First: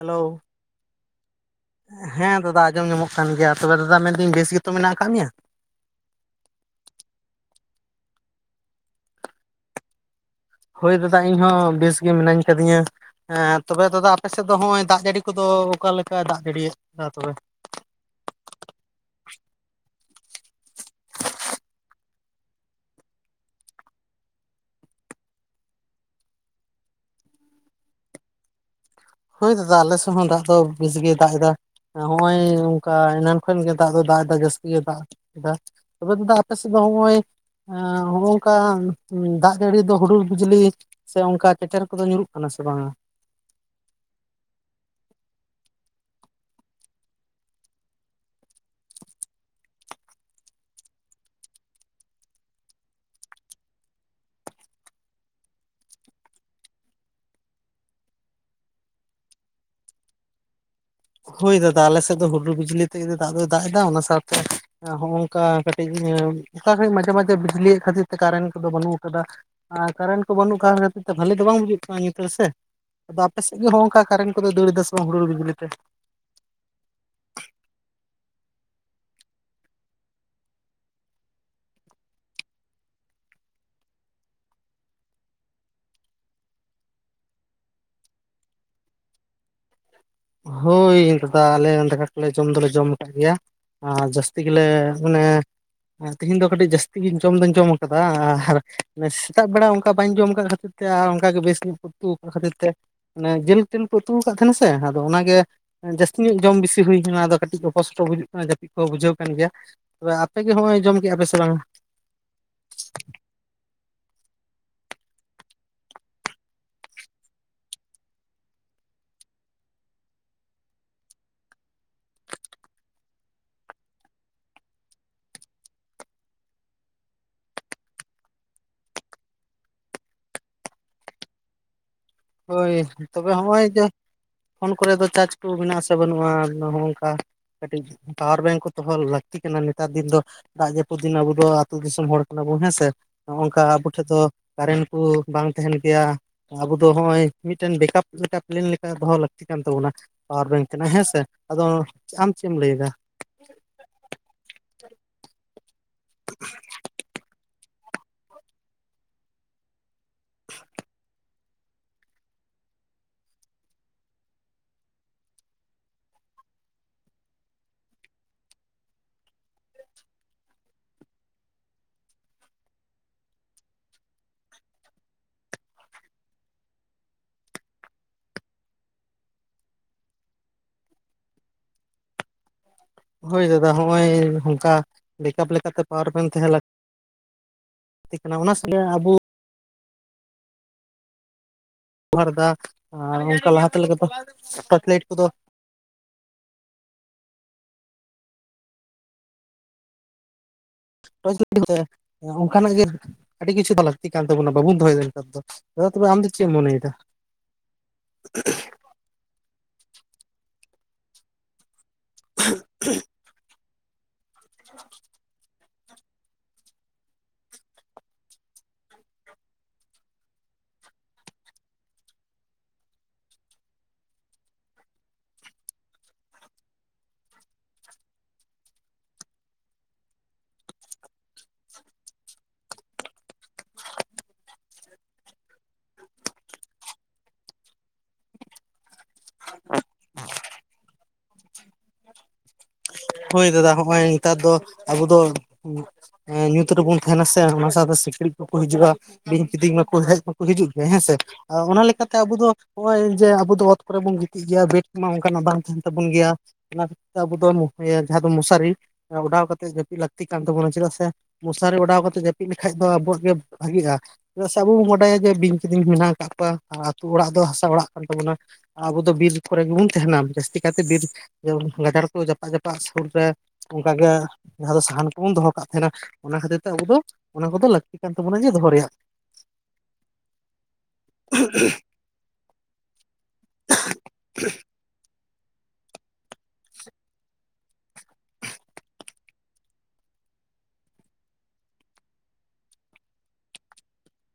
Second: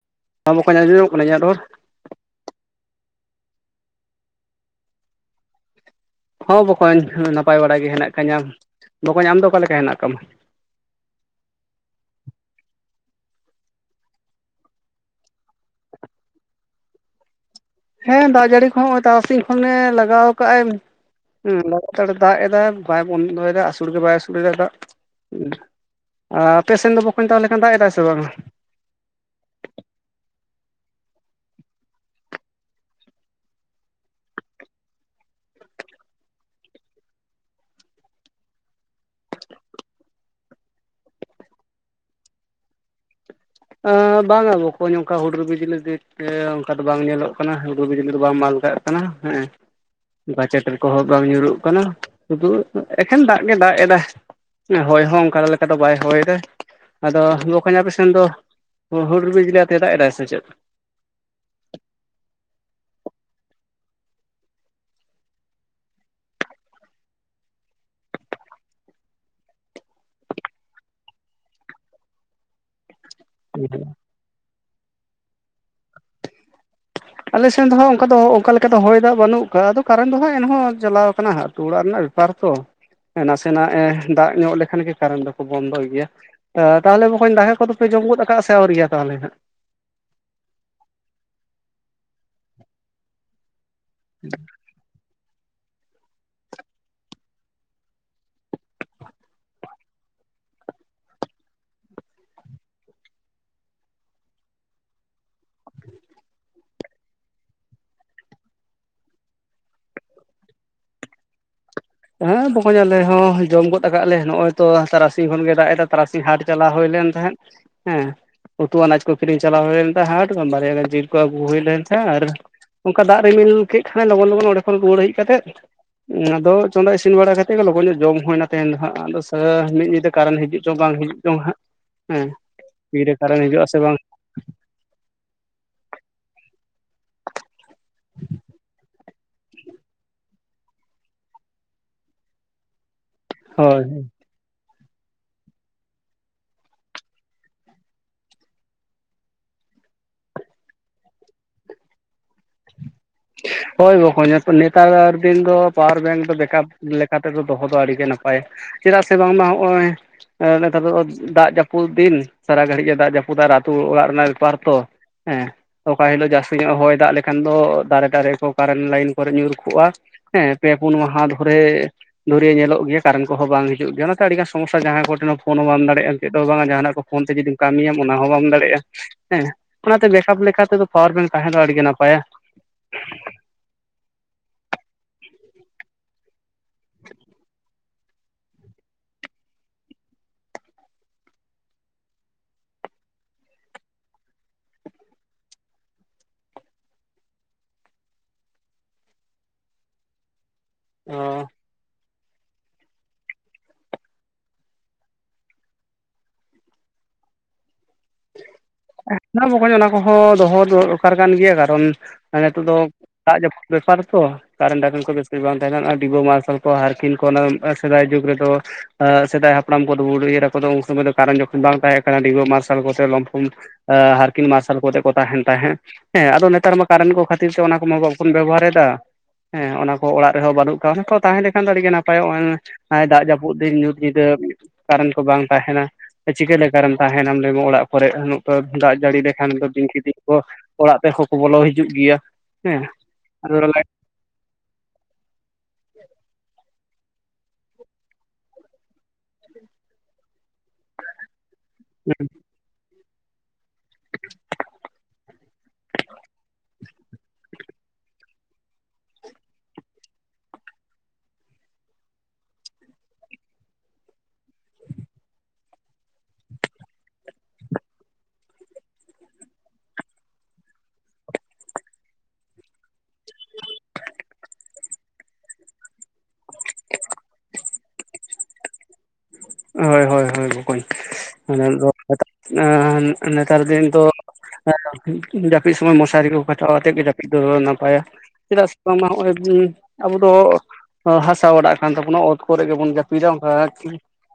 Hello ᱵᱟ ᱵᱟᱠᱚᱧ ᱟᱧᱡᱚᱢ ᱧᱟᱢᱚᱜ ᱠᱟᱱᱟ ᱤᱧᱟᱹᱜ ᱨᱚᱲ? ᱦᱮᱸ ᱫᱟᱫᱟ ᱟᱸᱡᱚᱢ ᱧᱟᱢᱚᱜ ᱠᱟᱱ ᱜᱮᱭᱟ ᱛᱚᱵᱮ ᱫᱟᱫᱟ ᱢᱮᱱᱫᱟᱹᱧ ᱵᱮᱥ ᱜᱮᱛᱚ ᱢᱮᱱᱟᱜ ᱟᱠᱟᱜ ᱢᱮᱭᱟ? ᱦᱚᱸ ᱵᱚᱠᱚᱧ ᱱᱟᱯᱟᱭ ᱵᱟᱲᱟ ᱜᱮ ᱦᱮᱱᱟᱜ ᱠᱟᱹᱧᱟᱢ ᱵᱚᱠᱚᱧ ᱟᱢ ᱫᱚ ᱚᱠᱟ ᱞᱮᱠᱟ ᱦᱮᱱᱟᱜ ᱠᱟᱜ ᱢᱮ᱾ ᱦᱳᱭ ᱫᱟᱫᱟ ᱤᱧ ᱦᱚᱸ ᱵᱮᱥ ᱜᱮ ᱢᱤᱱᱟᱹᱧ ᱠᱟᱹᱫᱤᱧᱟ᱾ ᱦᱮᱸ ᱛᱚᱵᱮ ᱫᱟᱫᱟ ᱟᱯᱮ ᱥᱮᱫ ᱫᱚ ᱦᱚᱜᱼᱚᱭ ᱫᱟᱜ ᱡᱟᱹᱲᱤ ᱠᱚᱫᱚ ᱚᱠᱟᱞᱮᱠᱟᱭ ᱫᱟᱜ ᱡᱟᱹᱲᱤᱭᱟᱜ ᱯᱮᱭᱟ ᱛᱚᱵᱮ? ᱦᱮᱸ ᱫᱟᱜ ᱡᱟᱹᱲᱤ ᱠᱚ ᱦᱚᱸ ᱛᱟᱨᱟᱥᱤᱧ ᱠᱷᱚᱱᱮ ᱞᱟᱜᱟᱣ ᱠᱟᱜᱼᱮᱢ ᱦᱮᱸ ᱞᱟᱜᱟᱛᱟᱲᱮ ᱫᱟᱜ ᱮᱫᱟᱭ ᱵᱟᱭ ᱵᱚᱱᱫᱚᱭᱮᱫᱟᱭ ᱟᱥᱳᱲ ᱜᱮ ᱵᱟᱭ ᱟᱥᱳᱲ ᱮᱫᱟ ᱫᱟᱜ᱾ ᱟᱨ ᱟᱯᱮ ᱥᱮᱱ ᱫᱚ ᱵᱟᱠᱚᱧ ᱛᱟᱦᱚᱞᱮ ᱠᱷᱟᱱ ᱫᱟᱜ ᱮᱫᱟᱭ ᱥᱮ ᱵᱟᱝᱟ? ᱦᱳᱭ ᱫᱟᱫᱟ ᱟᱞᱮ ᱥᱮᱜ ᱦᱚᱸ ᱫᱟᱜ ᱫᱚ ᱵᱮᱥ ᱜᱮ ᱫᱟᱜ ᱮᱫᱟ᱾ ᱦᱚᱜᱼᱚᱭ ᱚᱝᱠᱟ ᱮᱱᱟᱱ ᱠᱷᱚᱱ ᱜᱮ ᱫᱟᱜ ᱫᱚ ᱫᱟᱜ ᱮᱫᱟ ᱡᱟᱹᱥᱛᱤ ᱜᱮ ᱫᱟᱜ ᱫᱟᱜ ᱛᱚᱵᱮ ᱫᱟᱫᱟ ᱟᱯᱮ ᱥᱮᱫ ᱫᱚ ᱦᱚᱸᱜᱼᱚᱭ ᱦᱚᱲᱚᱝᱠᱟ ᱫᱟᱜ ᱡᱟᱹᱲᱤ ᱫᱚ ᱦᱩᱰᱩᱨ ᱵᱤᱡᱽᱞᱤ ᱥᱮ ᱚᱱᱠᱟ ᱪᱮᱴᱮᱨ ᱠᱚᱫᱚ ᱧᱩᱨᱩᱜ ᱠᱟᱱᱟ ᱥᱮ ᱵᱟᱝ ᱟ? ᱟ ᱵᱟᱝᱟ ᱵᱚᱠᱚᱧ ᱚᱝᱠᱟ ᱦᱩᱰᱩᱨ ᱵᱤᱡᱽᱞᱤ ᱥᱮ ᱚᱱᱠᱟ ᱫᱚ ᱵᱟᱝ ᱧᱮᱞᱚᱜ ᱠᱟᱱᱟ ᱦᱩᱰᱩᱨ ᱵᱤᱡᱞᱤ ᱫᱚ ᱵᱟᱝ ᱢᱟᱞ ᱠᱟᱜ ᱠᱟᱱᱟ ᱦᱮᱸ ᱵᱟᱪᱮᱴ ᱨᱮ ᱠᱚᱦᱚᱸ ᱵᱟᱝ ᱧᱩᱨᱩᱜ ᱠᱟᱱᱟ ᱥᱩᱫᱩ ᱮᱠᱷᱮᱱ ᱫᱟᱜ ᱜᱮ ᱫᱟᱜ ᱮᱫᱟ᱾ ᱦᱚᱭ ᱦᱚᱸ ᱚᱝᱠᱟ ᱞᱮ ᱞᱮᱠᱟ ᱫᱚ ᱵᱟᱭ ᱦᱚᱭᱮᱫᱟ ᱟᱫᱚ ᱱᱵᱚᱠᱚᱧ ᱟᱯᱮᱥᱮᱱ ᱫᱚ ᱦᱩ ᱦᱩᱰᱩᱨ ᱵᱤᱡᱽᱞᱤᱭᱟᱛᱮᱜᱼᱮ ᱫᱟᱜ ᱮᱫᱟᱭ ᱥᱮ ᱪᱮᱫ? ᱦᱳᱭ ᱫᱟᱫᱟ ᱟᱞᱮᱥᱮᱫ ᱫᱚ ᱦᱩᱰᱩᱨ ᱵᱤᱡᱽᱞᱤᱭᱟᱛᱮᱜ ᱜᱮᱛᱚ ᱫᱟᱜ ᱫᱚᱭ ᱫᱟᱜ ᱮᱫᱟ ᱚᱱᱟ ᱥᱟᱶᱛᱮ ᱦᱚᱜᱼᱚᱝᱠᱟ ᱠᱟᱹᱴᱤᱡ ᱚᱠᱟᱥᱮᱡ ᱢᱟᱡᱷᱮ ᱢᱟᱡᱷᱮ ᱵᱤᱡᱽᱞᱤᱭᱮᱫ ᱠᱷᱟᱹᱛᱤᱨ ᱛᱮ ᱠᱟᱨᱮᱱᱴ ᱠᱚᱫᱚ ᱵᱟᱹᱱᱩᱜ ᱟᱠᱟᱫᱟ᱾ ᱟᱨ ᱠᱟᱨᱮᱱᱴ ᱠᱚ ᱵᱟᱹᱱᱩᱜ ᱠᱟᱱ ᱠᱷᱟᱹᱛᱤᱨ ᱛᱮ ᱵᱷᱟᱹᱞᱤ ᱫᱚ ᱵᱟᱝ ᱵᱩᱡᱩᱜ ᱠᱟᱱᱟ ᱧᱩᱛ ᱨᱮ ᱥᱮ ᱟᱫᱚ ᱟᱯᱮ ᱥᱮᱜ ᱜᱮ ᱦᱚᱜᱼᱚᱝᱠᱟ ᱠᱟᱨᱮᱱ ᱠᱚᱫᱚᱭ ᱫᱟᱹᱲ ᱮᱫᱟ ᱥᱮ ᱵᱟᱝ ᱦᱩᱲᱩᱨ ᱵᱤᱡᱽᱞᱤ ᱛᱮ ᱟᱞᱮᱥᱮᱱ ᱫᱚ ᱦᱟᱸᱜ ᱚᱝᱠᱟ ᱫᱚ ᱚᱱᱠᱟ ᱞᱮᱠᱟ ᱫᱚ ᱦᱚᱭ ᱫᱟᱜ ᱵᱟᱹᱱᱩᱜ ᱠᱟᱜ ᱟᱫᱚ ᱠᱟᱨᱮᱱ ᱫᱚ ᱦᱟᱸᱜ ᱮᱱᱦᱚᱸ ᱪᱟᱞᱟᱣ ᱠᱟᱱᱟ ᱟᱹᱛᱩ ᱚᱲᱟᱜ ᱨᱮᱱᱟᱜ ᱵᱮᱯ ᱵᱮᱯᱟᱨ ᱛᱚ ᱱᱟᱥᱮᱱᱟᱜᱼᱮ ᱫᱟᱜ ᱧᱚᱜ ᱞᱮᱠᱷᱟᱱ ᱜᱮ ᱠᱟᱨᱮᱱ ᱫᱚᱠᱚ ᱵᱚᱱᱫᱚᱭ ᱜᱮᱭᱟ᱾ ᱛᱟ ᱛᱟᱦᱟᱞᱮ ᱵᱟᱠᱚᱧ ᱫᱟᱠᱟ ᱠᱚᱫᱚᱯᱮ ᱡᱚᱢ ᱜᱚᱫ ᱟᱠᱟᱜ ᱥᱮ ᱟᱹᱣᱨᱤᱭᱟ ᱛᱟᱦᱟᱞᱮ ᱠᱷᱟᱱ? ᱦᱳᱭ ᱫᱟᱫᱟ ᱟᱞᱮ ᱦᱚᱸ ᱫᱟᱠᱟ ᱠᱚᱞᱮ ᱡᱚᱢ ᱫᱚᱞᱮ ᱡᱚᱢ ᱟᱠᱟᱜ ᱜᱮᱭᱟ᱾ ᱟᱨ ᱡᱟᱹᱥᱛᱤ ᱜᱮᱞᱮ ᱚᱱᱮ ᱟᱨ ᱛᱤᱦᱤᱧ ᱫᱚ ᱠᱟᱹᱴᱤᱡ ᱡᱟᱹᱥᱛᱤ ᱜᱤᱧ ᱡᱚᱢ ᱫᱚᱧ ᱡᱚᱢ ᱠᱟᱫᱟ ᱟᱨ ᱥᱮᱛᱟᱜ ᱵᱮᱲᱟ ᱚᱝᱠᱟ ᱵᱟᱹᱧ ᱡᱚᱢ ᱟᱠᱟᱜ ᱠᱷᱟᱹᱛᱤᱨ᱾ ᱛᱮ ᱟᱨ ᱚᱝᱠᱟ ᱜᱮ ᱵᱮᱥ ᱟᱜ ᱧᱜ ᱠᱚ ᱩᱛᱩ ᱟᱠᱟᱜ ᱠᱷᱟᱹᱛᱤᱨ ᱛᱮ ᱢᱟᱱᱮ ᱡᱮᱞ ᱴᱮᱞ ᱠᱚ ᱩᱛᱩ ᱟᱠᱟᱜ ᱛᱟᱦᱮᱱᱟ ᱥᱮ ᱚᱱᱟᱜᱮ ᱡᱟᱹᱥᱛᱤ ᱧᱚᱜ ᱡᱚᱢ ᱵᱤᱥᱤ ᱛᱤ ᱦᱩᱭᱠᱟᱱᱟ ᱫᱚ ᱠᱟᱹᱴᱤᱡ ᱚᱯᱚᱥᱚᱴᱚ ᱵᱩᱡᱩᱜ ᱠᱟᱱᱟ ᱡᱟᱯᱤᱜ ᱠᱚᱦᱚ ᱵᱩᱡᱷᱟᱹᱣ ᱠᱟᱱ ᱜᱮᱭᱟ ᱛᱚᱵᱮ ᱟᱯᱮᱜᱮ ᱦᱚᱸᱜᱼᱚᱭ ᱡᱚᱢ ᱠᱮᱜᱼᱟ ᱯᱮ ᱥᱮ ᱵᱟᱝᱟ? ᱦᱮᱸ ᱵᱚᱠᱚᱧ ᱟᱞᱮ ᱦᱚᱸ ᱡᱚᱢ ᱜᱚᱫ ᱟᱠᱟᱜ ᱞᱮ ᱱᱚᱜᱼᱚᱭ ᱛᱚ ᱛᱟᱨᱟᱥᱤᱧ ᱠᱷᱚᱱᱜᱮ ᱫᱟᱜ ᱮᱫᱟ ᱛᱟᱨᱟᱥᱤᱧ ᱦᱟᱴ ᱪᱟᱞᱟᱣ ᱦᱳᱭ ᱞᱮᱱ ᱛᱟᱦᱮᱸᱫ᱾ ᱦᱮᱸ ᱩᱛᱩ ᱟᱱᱟᱡ ᱠᱚ ᱠᱤᱨᱤᱧ ᱪᱟᱞᱟᱣ ᱦᱳᱭ ᱞᱮᱱ ᱛᱟᱦᱮᱸᱫ ᱦᱟᱴ ᱵᱟᱨᱭᱟ ᱜᱟᱱ ᱡᱤᱞ ᱠᱚ ᱟᱹᱜᱩ ᱦᱳᱭ ᱞᱮᱱ ᱛᱟᱦᱮᱸ ᱟᱨ ᱚᱝᱠᱟ ᱫᱟᱜ ᱨᱤᱢᱤᱞ ᱠᱮᱜ ᱠᱷᱟᱱᱮ ᱞᱚᱜᱚᱱ ᱞᱚᱜᱚᱱ ᱚᱸᱰᱮ ᱠᱷᱚᱱ ᱨᱩᱣᱟᱹᱲ ᱦᱮᱡ ᱠᱟᱛᱮᱫ ᱟᱫᱚ ᱪᱚᱸᱫᱟ ᱤᱥᱤᱱ ᱵᱟᱲᱟ ᱠᱟᱛᱮᱜ ᱜᱮ ᱞᱚᱜᱚᱱ ᱧᱚᱜ ᱡᱚᱢ ᱦᱳᱭᱱᱟ ᱛᱮᱦᱮᱱ ᱫᱚ ᱦᱟᱸᱜ ᱟᱫᱚ ᱥᱟᱹ ᱢᱤᱫ ᱧᱤᱫᱟᱹ ᱠᱟᱨᱮᱱ ᱦᱤᱡᱩᱜ ᱪᱚ ᱵᱟᱝ ᱦᱤᱡᱩᱜ ᱪᱚᱝ ᱦᱟᱸᱜ᱾ ᱦᱮᱸ ᱦᱳᱭ ᱛᱤᱨᱮ ᱛᱚᱵᱮ ᱠᱟᱨᱮᱱ ᱦᱤᱡᱩᱜ ᱦᱚᱸᱜᱼᱚᱭ ᱟᱥᱮ ᱡᱮ ᱵᱟᱝ ᱯᱷᱳᱱ ᱠᱚᱨᱮ ᱫᱚ ᱪᱟᱡ ᱠᱚ ᱢᱮᱱᱟᱜ ᱟᱥᱮ ᱵᱟᱹᱱᱩᱜᱼᱟ ᱱᱚᱦᱚᱝᱠᱟ ᱠᱟᱹᱴᱤᱡ ᱯᱟᱣᱟᱨ ᱵᱮᱝᱠ ᱠᱚ ᱫᱚᱦᱚ ᱞᱟᱹᱠᱛᱤ ᱠᱟᱱᱟ ᱱᱮᱛᱟᱨ ᱫᱤᱱ ᱫᱚ᱾ ᱫᱟᱜ ᱡᱟᱹᱯᱩᱫ ᱫᱤᱱ ᱟᱵᱚ ᱫᱚ ᱟᱹᱛᱩ ᱫᱤᱥᱚᱢ ᱦᱚᱲ ᱠᱟᱱᱟ ᱵᱚᱱ ᱦᱮᱸ ᱥᱮ᱾ ᱦᱚᱜᱼᱚᱝᱠᱟ ᱦᱳᱭ ᱟᱵᱚ ᱴᱷᱮᱡ ᱫᱚ ᱠᱟᱨᱮᱱ ᱠᱚ ᱵᱟᱝ ᱛᱟᱦᱮᱱ ᱜᱮᱭᱟ ᱟᱵᱚ ᱫᱚ ᱦᱚᱜᱼᱚᱭ ᱢᱤᱫᱴᱮᱱ ᱵᱮᱠᱟᱯ ᱢᱤᱫᱴᱟ ᱯᱞᱮᱱ ᱞᱮᱠᱟ ᱫᱚᱦᱚ ᱞᱟᱹᱠᱛᱤ ᱠᱟᱱ ᱛᱟᱵᱚᱱᱟᱹ᱾ ᱯᱟᱣᱟᱨ ᱵᱮᱝᱠ ᱠᱟᱱᱟ ᱦᱮᱸ ᱥᱮ ᱟᱫᱚ ᱟᱢ ᱪᱮᱜ ᱮᱢ ᱞᱮᱭ ᱫᱟ᱾ ᱦᱳᱭ ᱵᱟᱠᱚᱧ ᱦᱟᱯᱮ ᱱᱮᱛᱟᱨ ᱫᱤᱱ ᱫᱚ ᱯᱟᱣᱟᱨ ᱵᱮᱝᱠ ᱫᱚ ᱵᱮᱠᱟᱯ ᱞᱮᱠᱟᱛᱮ ᱫᱚ ᱫᱚᱦᱚ ᱫᱚ ᱟᱹᱰᱤᱜᱮ ᱱᱟᱯᱟᱭᱟ ᱪᱮᱫᱟᱜ ᱥᱮ ᱵᱟᱝᱢᱟ ᱦᱚᱜᱼᱚᱭ ᱱᱮᱛᱟᱨ ᱫᱚ ᱫᱟᱜ ᱡᱟᱹᱯᱩᱫ ᱫᱤᱱ ᱥᱟᱨᱟ ᱜᱷᱟᱹᱲᱤᱡ ᱮ ᱫᱟᱜ ᱡᱟᱹᱯᱩᱫᱟ ᱟᱨ ᱟᱹᱛᱳ ᱚᱲᱟᱜ ᱨᱮᱱᱟᱜ ᱵᱮᱯᱟᱨ ᱛᱚ᱾ ᱦᱮᱸ ᱚᱠᱟ ᱦᱤᱞᱳᱜ ᱡᱟᱹᱥᱛᱤ ᱧᱚᱜ ᱦᱚᱭ ᱫᱟᱜ ᱞᱮᱠᱷᱟᱱ ᱫᱚ ᱫᱟᱨᱮ ᱫᱟᱨᱮᱠᱚ ᱠᱟᱨᱮᱱᱴ ᱞᱟᱭᱤᱱ ᱠᱚᱨᱮ ᱧᱩᱨ ᱠᱚᱜᱼᱟ ᱦᱮᱸ ᱯᱮ ᱯᱩᱱ ᱢᱟᱦᱟ ᱫᱷᱚᱨᱮ᱾ ᱫᱷᱩᱨᱭᱟᱹ ᱧᱚᱜ ᱜᱮᱭᱟ ᱠᱟᱨᱮᱱ ᱠᱚᱦᱚᱸ ᱵᱟᱝ ᱦᱤᱡᱩᱜ ᱜᱮᱭᱟ ᱚᱱᱟᱛᱮ ᱟᱹᱰᱤᱜᱟᱱ ᱥᱚᱢᱚᱥᱥᱟ ᱡᱟᱦᱟᱸᱭ ᱠᱚᱴᱷᱮᱱ ᱯᱷᱳ ᱦᱚᱸ ᱵᱟᱢ ᱫᱟᱲᱮᱭᱟᱜᱼᱟᱱ ᱪᱮᱫ ᱦᱚᱸ ᱵᱟᱝ ᱡᱟᱦᱟᱱᱟᱜ ᱠᱚ ᱯᱷᱳᱱ ᱛᱮ ᱡᱩᱫᱤᱢ ᱠᱟᱹᱢᱤᱭᱟᱢ ᱚᱱᱟ ᱦᱚᱸ ᱵᱟᱢ ᱫᱟᱲᱮᱭᱟᱜᱼᱟ ᱦᱮᱸ ᱚᱱᱟᱛᱮ ᱵᱮᱠᱟᱯ ᱞᱮᱠᱟ ᱛᱮᱫᱚ ᱯᱟᱣᱟᱨ ᱵᱮᱝᱠ ᱛᱟᱦᱮᱸ ᱫᱚ ᱟᱹᱰᱤᱜ ᱱᱟᱯᱟᱭᱟ᱾ ᱦᱳᱭ ᱫᱟᱫᱟ ᱱᱚᱜᱼᱚᱭ ᱱᱚᱝᱠᱟ ᱵᱮᱠᱟᱯ ᱞᱮᱠᱟᱛᱮ ᱯᱟᱣᱟᱨ ᱵᱮᱝᱠᱮ ᱛᱟᱦᱮᱸ ᱞᱟᱹᱠᱛᱤ ᱞᱟᱹᱛᱤ ᱠᱟᱱᱟ ᱚᱱᱟ ᱟᱵᱚ [unintelligible] ᱵᱮᱚᱦᱟᱨᱫᱟ ᱟᱨ ᱚᱱᱠᱟ ᱞᱟᱦᱟᱛᱮᱫᱚ ᱴᱚᱨᱪ ᱞᱟᱭᱤᱴ ᱠᱚᱫᱚ [unintelligible] ᱚ ᱚᱱᱠᱟᱱᱟᱜ ᱜᱮ [unintelligible] ᱟᱹᱰᱤ ᱠᱤᱪᱩ ᱛᱚ ᱞᱟᱹᱠᱛᱤ ᱠᱟᱱ ᱛᱟᱵᱚᱱᱟ ᱵᱟ ᱵᱚᱱ ᱫᱚᱭ ᱫᱱᱮᱛᱟᱨ ᱫᱚ ᱫᱟᱫᱟ ᱛᱚᱵᱮᱢ ᱫᱚ ᱪᱮᱫ ᱢᱚᱱᱮᱟ? ᱦ [inaudible] ᱦᱮᱸ ᱵᱟᱚᱠᱚ ᱚᱱᱟ ᱠᱚᱦᱚᱸ ᱫᱚᱦᱚ ᱫᱚᱨᱠᱟᱨ ᱠᱟᱱ ᱜᱮᱭᱟ ᱠᱟᱨᱚᱱ ᱱᱤᱛᱳᱜ ᱫᱚ ᱫᱟᱜ ᱡᱟᱹᱯᱩᱫ ᱵᱮᱯᱟᱨ ᱛᱚ ᱠᱟᱨᱮᱱᱴᱟᱨᱮᱱᱴ ᱠᱚ ᱵᱮᱥᱤ ᱵᱟᱝ ᱛᱟᱦᱮ ᱰᱤᱵᱳ ᱢᱟᱨᱥᱟᱞ ᱠᱚ ᱦᱟᱨᱠᱤᱱ ᱠᱚ ᱚᱱᱟ ᱥᱮᱫᱟᱭ ᱡᱩᱜᱽ ᱨᱮᱫᱚ ᱥᱮᱫᱟᱭ ᱦᱟᱯᱲᱟᱢ ᱠᱚᱫᱚᱩᱩ ᱟᱠ ᱠᱚᱫᱚ ᱩᱱ ᱥᱚᱢᱚᱭ ᱫᱚ ᱠᱟᱨᱮᱱ ᱡᱚᱠᱷᱚᱱ ᱵᱟᱝ ᱛᱟᱦᱮᱸ ᱠᱟᱱᱟ ᱰᱤᱸᱵᱟᱹ ᱢᱟᱨᱥᱟᱞ ᱠᱚᱛᱮ ᱞᱚᱢᱯᱷᱚᱱ ᱦᱟᱨᱠᱤᱱ ᱢᱟᱨᱥᱟᱞ ᱠᱚᱛᱮ ᱠᱚ ᱛᱟᱦᱮ ᱦᱱ ᱛᱟᱦᱮᱸ᱾ ᱦᱮᱸ ᱟᱫᱚ ᱱᱮᱛᱟᱨ ᱢᱟ ᱠᱟᱨᱮᱱᱴ ᱠᱚ ᱠᱷᱟᱹᱛᱤᱨ ᱛᱮ ᱚᱱᱟ ᱠᱚᱦ ᱵᱟᱵᱚᱱ ᱵᱮᱵᱚᱦᱟᱨᱮᱫᱟ ᱦᱮᱸ ᱚᱱᱟ ᱠᱚ ᱚᱲᱟᱜ ᱨᱮᱦᱚᱸ ᱵᱟᱹᱱᱩᱜ ᱠᱚᱣᱟ ᱚᱱᱟ ᱠᱚ ᱛᱟᱦᱮᱸ ᱞᱮᱠᱷᱟᱱ ᱫᱚ ᱟᱹᱰᱤᱜ ᱱᱟᱯᱟᱭᱚᱜ ᱟᱭ ᱫᱟᱜ ᱡᱟᱹᱯᱩᱫ ᱫᱤᱱ ᱧᱩᱛ ᱧᱤᱫᱟᱹ ᱠᱟᱨᱮᱱᱴ ᱠᱚ ᱵᱟᱝ ᱛᱟᱦᱮᱱᱟ ᱪᱤᱠᱟᱹ ᱠᱟᱨᱮᱱ ᱛᱟᱦᱮᱱᱟᱢ᱾ ᱚᱲᱟᱜ ᱠᱚᱨᱮᱜ ᱫᱟᱜ ᱡᱟᱹᱲᱤ ᱞᱮᱠᱷᱟᱱ ᱵᱤᱝ ᱠᱤᱫᱤᱧ ᱠᱚ ᱚᱲᱟᱜ ᱛᱮᱦᱚᱸ ᱠᱚ ᱵᱚᱞᱚ ᱦᱤᱡᱩᱜ ᱜᱮᱭᱟ ᱦᱮᱸ ᱦᱳᱭ ᱟᱫᱚ ᱫᱟᱫᱟ ᱦᱚᱸᱜᱼᱚᱭ ᱱᱮᱛᱟᱨ ᱫᱚ ᱟᱵᱚ ᱫᱚ ᱧᱩᱛ ᱨᱮᱵᱚᱱ ᱛᱟᱦᱮᱱᱟ ᱥᱮ ᱚᱱᱟ ᱥᱟᱶᱛᱮ ᱥᱤᱠᱲᱤᱡ ᱠᱚᱠᱚ ᱦᱤᱡᱩᱜᱼᱟ᱾ ᱵᱤᱧ ᱠᱤᱫᱤᱧ ᱢᱟᱠᱚ ᱦᱮᱡ ᱢᱟᱠᱚ ᱦᱤᱡᱩᱜ ᱜᱮᱭᱟ ᱦᱮᱸᱥᱮ ᱚᱱᱟ ᱪᱠᱟᱛᱮ ᱟᱵᱚ ᱫᱚ ᱱᱚᱜ ᱚᱚᱭ ᱡᱮ ᱟᱵᱚ ᱫᱚ ᱚᱛ ᱠᱚᱨᱮ ᱵᱚᱱ ᱜᱤᱛᱤᱡ ᱜᱮᱭᱟ ᱵᱮᱰ ᱠᱚ ᱚᱱᱠᱟᱱᱟᱜ ᱵᱟᱝ ᱛᱟᱦᱮᱱ ᱛᱟᱵᱚᱱ ᱜᱮᱭᱟ ᱚᱱᱟ ᱠᱷᱟᱹᱛᱤᱨ ᱛᱮ ᱟᱵᱚ ᱫᱚ ᱡᱟᱦᱟᱸ ᱫᱚ ᱢᱚᱥᱟᱨᱤ ᱚᱰᱟᱣ ᱠᱟᱛᱮᱮᱫ ᱡᱟᱹᱯᱤᱫ ᱞᱟᱹᱠᱛᱤ ᱠᱟᱱ ᱛᱟᱵᱚᱱᱟ ᱪᱮᱫᱟᱜ ᱥᱮ ᱢᱚᱥᱟᱨᱤ ᱚᱰᱟᱣ ᱠᱟᱛᱮᱜ ᱡᱟᱹᱯᱤᱫ ᱞᱮᱠᱷᱟᱡ ᱫᱚ ᱟᱵᱚᱣᱟᱜ ᱜᱮ ᱵᱷᱟᱜᱤᱜᱼᱟ ᱪᱮᱫᱟᱜ ᱥᱮ ᱟᱵᱚ ᱵᱚᱱ ᱵᱟᱰᱟᱭᱟ ᱡᱮ ᱵᱤᱧ ᱠᱤᱫᱤᱧ ᱢᱮᱱᱟᱜ ᱟᱠᱟᱫ ᱠᱚᱣᱟ ᱟ ᱟᱹᱛᱩ ᱚᱲᱟᱜ ᱫᱚ ᱦᱟᱥᱟ ᱚᱲᱟᱜ ᱠᱟᱱ ᱛᱟᱵᱚᱱᱟ᱾ ᱟᱵᱚ ᱫᱚ ᱵᱤᱨ ᱠᱚᱨᱮ ᱜᱮᱵᱚᱱ ᱛᱟᱦᱮᱱᱟ ᱡᱟᱹᱥᱛᱤ ᱠᱟᱭᱛᱮ ᱵᱤᱨ ᱡᱮ ᱜᱟᱡᱟᱲ ᱠᱚ ᱡᱟᱯᱟᱜ ᱡᱟᱯᱟᱜ ᱥᱩᱨ ᱨᱮ ᱚᱱᱠᱟᱜ ᱜᱮ ᱡᱟᱦᱟᱸ ᱫᱚ ᱥᱟᱦᱟᱱ ᱵᱚᱱ ᱫᱚᱦᱚ ᱠᱟᱜ ᱛᱟᱦᱮᱱᱟ ᱚᱱᱟ ᱠᱷᱟᱹᱛᱤᱨ ᱛᱮ ᱟᱵᱚ ᱫᱚ ᱚᱱᱟ ᱠᱚᱫᱚ ᱞᱟᱹᱠᱛᱤ ᱠᱟᱱ ᱛᱟᱵᱚᱱᱟ ᱡᱮ ᱫᱚᱦᱚ ᱨᱮᱭᱟᱜ ᱦᱳᱭ ᱦᱳᱭ ᱦᱳᱭ ᱵᱠᱚᱭ [unintelligible] ᱟ ᱱᱮᱛᱟᱨ ᱫᱤᱱ ᱫᱚ ᱡᱟᱹᱯᱤᱫ ᱥᱚᱢᱚᱭ ᱢᱚᱥᱟᱨᱤ ᱠᱚ ᱠᱟᱴᱟ ᱟᱛᱮᱫ ᱜᱮ ᱡᱟᱹᱯᱤᱫ ᱫᱚ ᱱᱟᱯᱟᱭᱟ ᱪᱮᱫᱟᱜ ᱥᱮ ᱵᱟᱝᱢᱟ ᱱᱚᱜᱼᱚᱭ ᱟᱵᱚ ᱫᱚ ᱦᱟᱥᱟ ᱚᱲᱟᱜ ᱠᱟᱱ ᱛᱟᱵᱚᱱᱟ ᱚᱛ ᱠᱚᱨᱮ ᱜᱮᱵᱚᱱ ᱡᱟᱹᱯᱤᱫᱟ ᱚᱱᱠᱟ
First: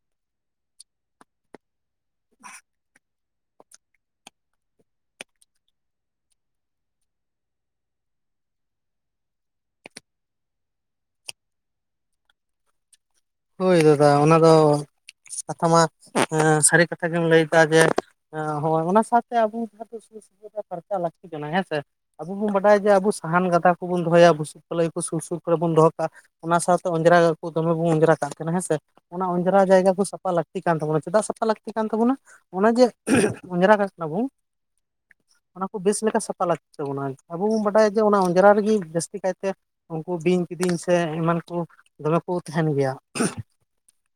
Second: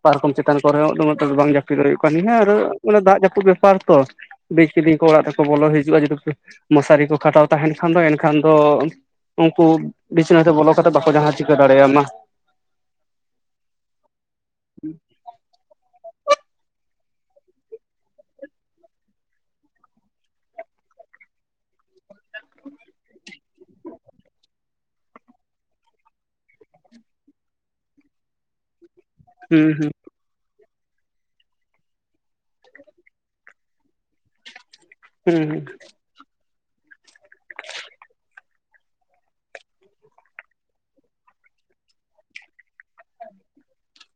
ᱯᱟᱨᱠᱚᱢ ᱪᱮᱛᱟᱱ ᱠᱚᱨᱮ ᱦᱚᱸᱫᱚᱢᱮ ᱛᱮ ᱫᱚ ᱵᱟᱝ ᱡᱟᱹᱯᱤᱫ ᱦᱩᱭᱩᱜ ᱠᱟᱱ ᱦᱮᱸ ᱟᱨ ᱚᱱᱮ ᱫᱟᱜ ᱡᱟᱹᱯᱩᱫ ᱵᱮᱯᱟᱨ ᱛᱚ ᱵᱤᱡ ᱠᱤᱫᱤᱧ ᱠᱚ ᱚᱲᱟᱜ ᱛᱮᱠᱚ ᱵᱚᱞᱚ ᱦᱤᱡᱩᱜᱼᱟ ᱡᱩᱫᱤ ᱢᱚᱥᱟᱨᱤ ᱠᱚ ᱠᱷᱟᱴᱟᱣ ᱛᱟᱦᱮᱱ ᱠᱷᱟᱱ ᱫᱚ ᱮᱱᱠᱷᱟᱱ ᱫᱚ ᱩᱱᱠᱩ ᱵᱤᱪᱱᱟᱹ ᱵᱚᱞᱚ ᱠᱟᱛᱮᱮᱫ ᱵᱟᱠᱚ ᱡᱟᱦᱟᱸ ᱪᱤᱠᱟᱹ ᱫᱟᱲᱮᱭᱟᱜᱟ ᱦᱳᱭ ᱫᱟᱫᱟ ᱚᱱᱟ ᱫᱚ ᱠᱟᱛᱷᱟ ᱢᱟ ᱥᱟᱹᱨᱤ ᱠᱟᱛᱷᱟ ᱜᱮᱢ ᱞᱟᱹᱭᱫᱟ ᱡᱮ ᱚᱱᱟ ᱥᱟᱶᱛᱮ ᱟᱵᱚ ᱡᱟᱦᱟᱸ ᱫᱚ [unintelligible] ᱠᱷᱨᱪᱟ ᱞᱟᱠᱛᱤ ᱠᱟᱱᱟ ᱦᱮᱸ ᱥᱮ ᱟᱵᱚ ᱵᱚᱱ ᱵᱟᱰᱟᱭᱟ ᱡᱮ ᱟᱵᱚ ᱥᱟᱦᱟᱱ ᱜᱟᱫᱟᱷᱟ ᱠᱚᱵᱚᱱ ᱫᱚᱦᱚᱭᱟ ᱵᱩᱥᱤᱵ ᱯᱞᱟᱹᱭ ᱥᱩᱨ ᱥᱩᱨ ᱠᱚᱨᱮ ᱵᱚᱱ ᱫᱚᱚ ᱠᱟᱜᱼᱟ ᱚᱱᱟ ᱥᱟᱶᱛᱮ ᱚᱸᱡᱽᱨᱟ ᱠᱚ ᱫᱚᱢᱮ ᱵᱚᱱ ᱚᱸᱡᱽᱨᱟ ᱠᱟᱜ ᱠᱟᱱᱟ ᱦᱮᱸ ᱥᱮ ᱚᱱᱟ ᱚᱸᱡᱽᱨᱟ ᱦᱩᱸ ᱦᱩᱸ ᱡᱟᱭᱜᱟ ᱠᱚ ᱥᱟ ᱥᱟᱯᱷᱟ ᱞᱟᱹᱠᱛᱤ ᱠᱟᱱ ᱛᱟᱵᱚᱱᱟ ᱪᱮᱫᱟᱜ ᱥᱟᱯᱷᱟ ᱞᱟᱹᱠᱛᱤ ᱠᱟᱱ ᱛᱵᱚᱱᱟ ᱚᱱᱮ ᱡᱮ ᱚᱸᱡᱽᱨᱟᱟᱜ ᱠᱟᱱᱟ ᱵᱚᱱ ᱦᱩᱸ ᱦᱩᱸ ᱚᱱᱟ ᱠᱚ ᱵᱮᱥ ᱞᱮᱠᱟ ᱥᱟᱯᱷᱟ ᱞᱟᱠᱛᱤ ᱛᱵᱚᱱᱟ ᱟᱵᱚ ᱵᱚᱱ ᱵᱟᱰᱟᱭᱟ ᱡᱮ ᱚᱱᱟ ᱚᱸᱡᱽᱨᱟ ᱨᱮᱜᱮ ᱡᱟᱹᱥᱛᱤ ᱠᱟᱭᱛᱮ ᱩᱱᱠᱩ ᱵᱤᱧ ᱠᱤᱫᱤᱧ ᱥᱮ ᱮᱢᱟᱱ ᱠᱚ ᱫᱚᱢᱮ ᱠᱚ ᱛᱟᱦᱮᱱ ᱜᱮᱭᱟ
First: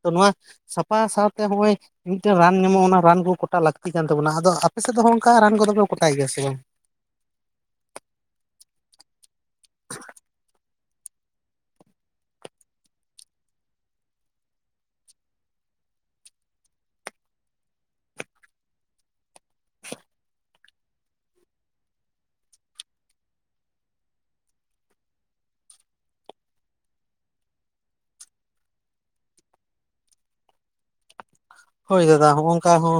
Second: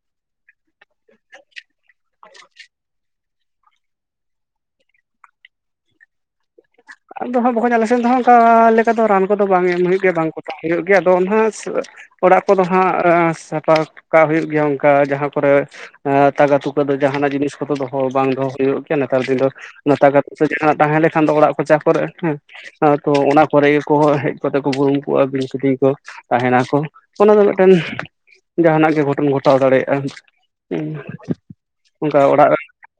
ᱛᱚ ᱱᱚᱣᱟ ᱥᱟᱯᱷᱟ ᱥᱟᱶᱛᱮ ᱦᱚᱸᱜᱼᱚᱭ ᱢᱤᱫᱴᱮᱱ ᱨᱟᱱ ᱧᱟᱢᱚᱜᱼᱟ ᱚᱱᱟ ᱨᱟᱱ ᱠᱚ ᱠᱚᱴᱟ [unintelligible] ᱞᱟᱹᱠᱛᱤ ᱠᱟᱱ ᱛᱟᱵᱚᱱᱟ ᱟᱫᱚ ᱟᱯᱮ ᱥᱮᱫ ᱫᱚ ᱚᱱᱠᱟ ᱨᱟᱱ ᱠᱚᱫᱚᱯᱮ ᱠᱚᱴᱟᱭ ᱜᱮᱭᱟ ᱥᱮ ᱵᱟᱝ ᱟᱫᱚ ᱦᱜ ᱵᱟᱠᱚᱧ ᱟᱞᱮᱮᱥᱮᱫ ᱫᱚ ᱚᱱᱠᱟ ᱞᱮᱠᱟ ᱫᱚ ᱨᱟᱱ ᱠᱚᱫᱚ ᱵᱟᱝ ᱮᱢ ᱦᱩᱭᱩᱜ ᱜᱮᱭᱟ ᱵᱟᱝ ᱠᱚᱴᱟ ᱦᱩᱭᱩᱜ ᱜᱮᱭᱟ ᱟᱫᱚ ᱚᱱᱟᱦᱟᱜ ᱚᱲᱟᱜ ᱠᱚᱫᱚ ᱦᱟᱸᱜ ᱥᱟᱯᱷᱟ ᱠᱟᱜ ᱦᱩᱭᱩᱜ ᱜᱮᱭᱟ ᱚᱱᱠᱟ ᱡᱟᱦᱟᱸ ᱠᱚᱨᱮ ᱮ ᱛᱟᱠᱟ ᱛᱩᱠᱟᱹ ᱫᱚ ᱡᱟᱦᱟᱱᱟᱜ ᱡᱤᱱᱤᱥ ᱠᱚᱫᱚ ᱫᱚᱦᱚ ᱵᱟᱝ ᱫᱚᱦᱚ ᱦᱩᱭᱩᱜ ᱜᱮᱭᱟ ᱱᱮᱛᱟᱨ ᱫᱤᱱ ᱫᱚ [unintelligible] ᱛᱟᱦᱮᱸ ᱞᱮᱱᱠᱷᱟᱱ ᱫᱚ ᱚᱲᱟᱜ ᱠᱚ ᱪᱟ ᱠᱚᱨᱮ ᱦᱮᱸ ᱛᱚ ᱚᱱᱟ ᱠᱚᱨᱮ ᱜᱮ ᱠᱚ ᱦᱮᱡ ᱠᱟᱛᱮᱜ ᱠᱚ ᱵᱩᱨᱩᱢ ᱠᱚᱜᱼᱟ ᱵᱤᱧ ᱠᱤᱫᱤᱧ ᱠᱚ ᱛᱟᱦᱮᱱᱟ ᱠᱚ ᱚᱱᱟ ᱫᱚ ᱢᱤᱫᱴᱮᱱ ᱡᱟᱦᱟᱱᱟᱜ ᱜᱮ ᱜᱷᱚᱴᱚᱱ ᱜᱷᱚᱴᱟᱣ ᱫᱟᱲᱮᱭᱟᱜᱼᱟ᱾ [unintelligible] ᱦᱳᱭ ᱚᱱᱠᱟ ᱫᱟᱫᱟ ᱦᱚᱸᱜᱼ ᱚᱲᱟᱜ ᱱᱚᱝᱠᱟ ᱦᱚᱸ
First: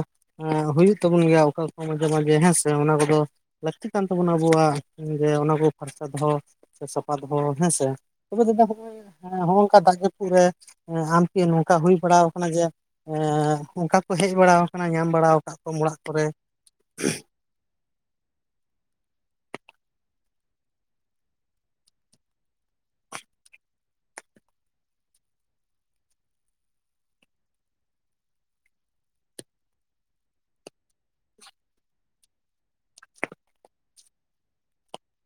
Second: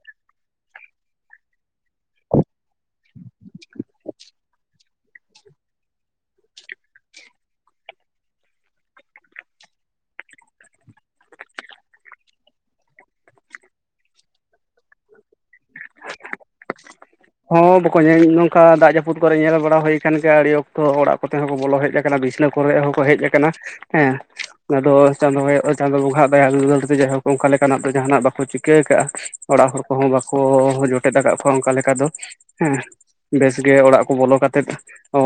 ᱦᱩᱭᱩᱜ ᱛᱟᱵᱚᱱ ᱜᱮᱭᱟ ᱚᱠᱟᱠᱚ ᱢᱟᱡᱷᱮ ᱢᱟᱡᱷᱮ ᱦᱮᱸᱥᱮ ᱚᱱᱟ ᱠᱚᱫᱚ ᱞᱟᱹᱠᱛᱤ ᱠᱟᱱ ᱛᱟᱵᱚᱱᱟ ᱟᱵᱚᱣᱟᱜ ᱡᱮ ᱚᱱᱟ ᱠᱚ ᱯᱷᱟᱨᱪᱟ ᱫᱚᱦᱚ ᱥᱮ ᱥᱟᱯᱷᱟ ᱫᱚᱦᱚ ᱦᱮᱸᱥᱮ ᱛᱚᱵᱮ ᱫᱟ [unintelligible] ᱦᱚᱜᱼ ᱱᱚᱝᱠᱟ ᱫᱟᱜ ᱯᱩᱨᱟ ᱟᱢᱠᱤ ᱱᱚᱝᱠᱟ ᱦᱩᱭ ᱵᱟᱲᱟ ᱠᱟᱱᱟ ᱡᱮ ᱮᱻ ᱚᱱᱠᱟ ᱠᱚ ᱦᱮᱡ ᱵᱟᱲᱟ ᱟᱠᱟᱱᱟ ᱧᱟᱢ ᱵᱟᱲᱟ ᱟᱠᱟᱫ ᱠᱚ ᱚᱲᱟᱜ ᱠᱚᱨᱮ ᱦᱚᱸ ᱵᱟᱠᱚᱧ ᱱᱚᱝᱠᱟ ᱫᱟᱜ ᱡᱟᱹᱯᱩᱫ ᱠᱚᱨᱮ ᱧᱮᱞ ᱵᱟᱲᱟ ᱦᱩᱭ ᱟᱠᱟᱱ ᱜᱮᱭᱟ ᱟᱹᱰᱤ ᱚᱠᱛᱚ ᱚᱲᱟᱜ ᱠᱚ ᱛᱮᱦᱚ ᱠᱚ ᱵᱚᱞᱚ ᱦᱮᱡ ᱟᱠᱟᱱᱟ ᱵᱤᱥᱱᱟᱹ ᱠᱚᱨᱮ ᱦᱚᱸᱠᱚ ᱦᱮᱡ ᱟᱠᱟᱱᱟ ᱦᱮᱸ ᱟᱫᱚ ᱪᱟᱸᱫᱳ ᱟᱭᱚ ᱪᱟᱸᱫᱳ ᱵᱚᱸᱜᱟ ᱟᱜ ᱫᱟᱭᱟ ᱫᱩᱞᱟᱹᱲ ᱛᱮ ᱡᱟᱭᱦᱳᱠ ᱚᱱᱠᱟ ᱞᱮᱠᱟᱱᱟᱜ ᱫᱚ ᱡᱟᱦᱟᱱᱟᱜ ᱵᱟᱠᱚ ᱪᱤᱠᱟᱹ ᱠᱟᱜᱼᱟ ᱚᱲᱟᱜ ᱦᱚᱲ ᱠᱚᱦᱚᱸ ᱵᱟᱠᱚ ᱡᱚᱴᱮᱫ ᱟᱠᱟᱫ ᱠᱚᱣᱟ ᱚᱱᱠᱟ ᱞᱮᱠᱟ ᱫᱚ ᱦᱮᱸ ᱵᱮᱥᱜᱮ ᱚᱲᱟᱜ ᱠᱚ ᱵᱚᱞᱚ ᱠᱟᱛᱮᱫ ᱚ